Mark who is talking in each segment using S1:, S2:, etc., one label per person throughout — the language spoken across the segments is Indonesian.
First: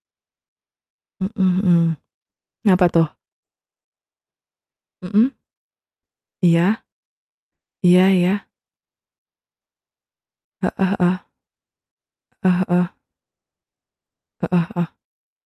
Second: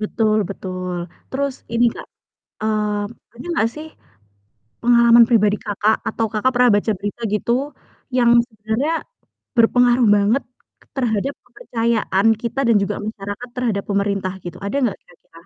S1: Betul betul,
S2: Mhm
S1: terus ini
S2: mhm.
S1: Kak,
S2: Apa
S1: mmm,
S2: tuh?
S1: ada nggak sih pengalaman
S2: Mhm.
S1: pribadi Kakak, atau Kakak pernah
S2: Iya.
S1: baca berita gitu,
S2: Iya
S1: yang
S2: iya.
S1: sebenarnya berpengaruh banget
S2: Heeh heeh.
S1: terhadap kepercayaan
S2: Heeh
S1: kita dan
S2: heeh.
S1: juga masyarakat terhadap pemerintah gitu,
S2: Heeh
S1: ada
S2: heeh.
S1: nggak kira-kira?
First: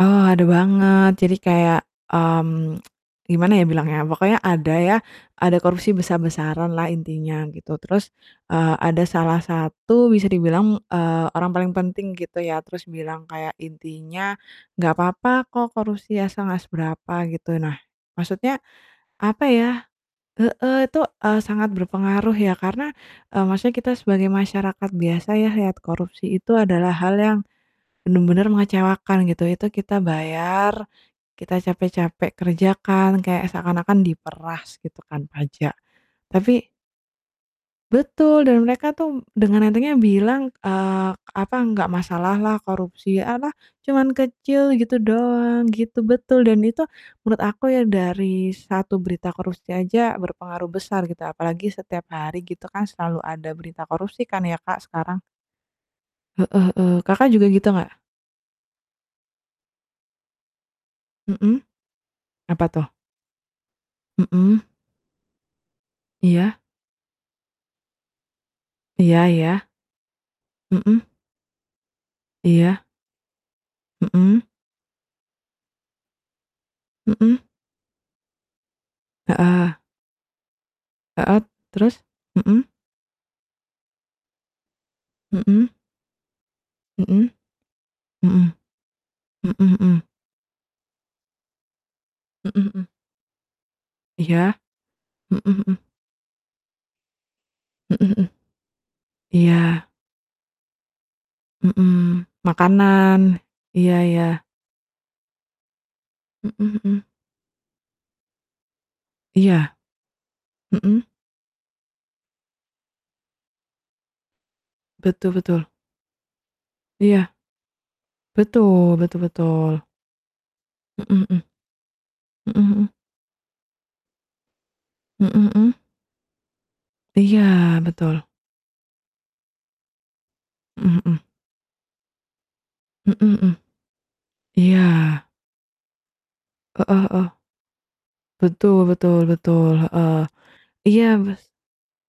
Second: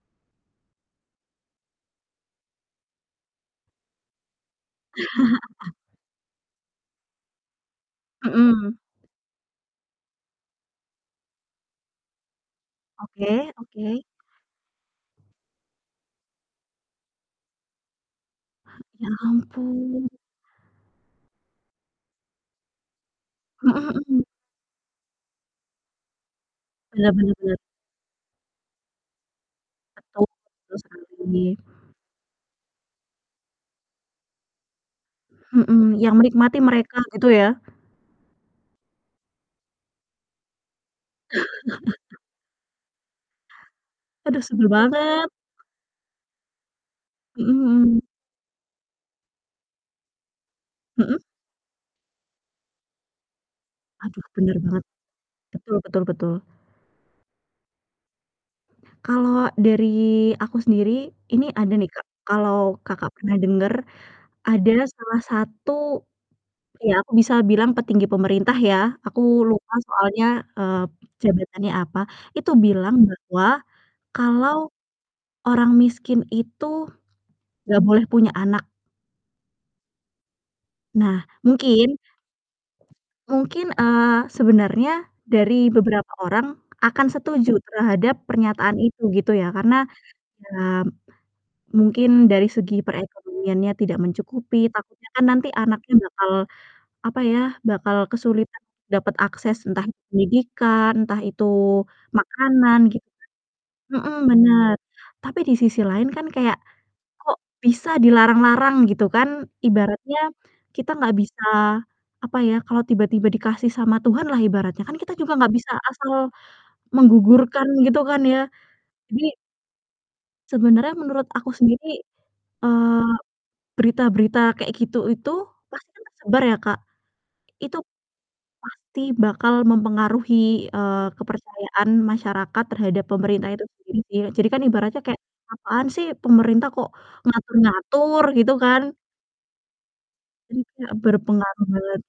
S2: Eee, ada banget. Jadi kayak, mmm, gimana ya bilangnya, pokoknya ada ya, ada
S1: Apa?
S2: korupsi besar-besaranlah intinya gitu. Terus, eee,
S1: Mhm.
S2: ada salah satu bisa dibilang, eee, orang paling penting gitu ya, terus bilang
S1: Oke
S2: kayak
S1: oke.
S2: intinya, "Nggak apa-apa kok korupsi asal nggak seberapa," gitu. Nah, maksudnya,
S1: Ya
S2: apa ya
S1: ampun.
S2: heeh, itu, eee, sangat berpengaruh ya karena, eee, maksudnya kita
S1: Mhm mhm.
S2: sebagai masyarakat biasa ya, lihat korupsi itu adalah
S1: Bener
S2: hal
S1: bener
S2: yang
S1: bener.
S2: bener-bener mengecewakan, gitu. Itu kita
S1: Betul betul
S2: bayar,
S1: sekali.
S2: kita capek-capek kerja kan, kayak seakan-akan diperas, gitu kan, pajak.
S1: Mhm, yang menikmati
S2: Tapi
S1: mereka, gitu ya?
S2: Betul! Dan, mereka tuh dengan entengnya bilang, eee, apa, "Nggak masalah lah korupsi, e apa, cuman
S1: Aduh, sebel
S2: kecil gitu
S1: banget.
S2: doang," gitu betul, dan itu menurut
S1: Mhm
S2: aku ya
S1: mhm.
S2: dari satu berita korupsi aja berpengaruh besar gitu,
S1: Mhm.
S2: apalagi setiap hari gitu kan, selalu ada berita korupsi
S1: Aduh,
S2: kan
S1: bener
S2: ya Kak,
S1: banget.
S2: sekarang.
S1: Betul betul betul.
S2: Heeh heeh, Kakak juga gitu nggak?
S1: Kalau dari aku sendiri, ini
S2: Mhm,
S1: ada nih Kak,
S2: apa
S1: kalau
S2: tuh?
S1: Kakak pernah denger,
S2: Mhm.
S1: ada salah satu
S2: Iya.
S1: iya, aku bisa bilang petinggi pemerintah ya, aku
S2: Iya iya.
S1: lupa soalnya, eee, p
S2: Mhm.
S1: jabatannya apa, itu
S2: Iya.
S1: bilang bahwa,
S2: Mhm.
S1: kalau "Orang miskin itu,
S2: Mhm.
S1: nggak boleh punya anak."
S2: Heeh.
S1: Nah,
S2: Heeh,
S1: mungkin
S2: terus? Mhm.
S1: mungkin, eee, sebenarnya dari
S2: Mhm.
S1: beberapa orang akan
S2: Mhm.
S1: setuju terhadap
S2: Mhm.
S1: pernyataan itu, gitu ya.
S2: Mhm
S1: Karena,
S2: mhm.
S1: ya mungkin dari
S2: Mhm
S1: segi
S2: mhm.
S1: perekonomiannya tidak
S2: Iya.
S1: mencukupi, takutnya kan
S2: Mhm
S1: nanti
S2: mhm.
S1: anaknya bakal, apa ya, bakal
S2: Mhm mhm.
S1: kesulitan dapat akses, entah
S2: Iya.
S1: itu pendidikan, entah itu
S2: Mhm,
S1: makanan, gitu
S2: makanan.
S1: kan
S2: Iya
S1: mhm,
S2: iya.
S1: benar. Tapi, di sisi lain kan kayak
S2: Mhm mhm.
S1: kok bisa dilarang-larang gitu kan,
S2: Iya.
S1: ibaratnya kita
S2: Mhm.
S1: nggak bisa, apa ya, kalau tiba-tiba dikasih sama Tuhan lah, ibaratnya kan kita
S2: Betul
S1: juga nggak
S2: betul.
S1: bisa asal
S2: Iya.
S1: menggugurkan, gitu kan ya.
S2: Betul betul
S1: Jadi
S2: betul.
S1: sebenarnya
S2: Mhm
S1: menurut
S2: mhm.
S1: aku sendiri,
S2: Mhm mhm.
S1: eee, berita-berita kayak gitu itu,
S2: Mhm mhm.
S1: pasti tersebar ya Kak,
S2: Iya,
S1: itu
S2: betul.
S1: pasti bakal mempengaruhi,
S2: Mhm
S1: eee,
S2: mhm.
S1: kepercayaan masyarakat terhadap
S2: Mhm
S1: pemerintah
S2: mhm.
S1: itu sendiri sih. Jadi kan
S2: Iya.
S1: ibaratnya kayak, "Apaan sih pemerintah kok
S2: Heeh heeh.
S1: ngatur-ngatur," gitu
S2: Betul
S1: kan.
S2: betul betul, heeh.
S1: Iya,
S2: Iya, bes
S1: berpengaruh banget.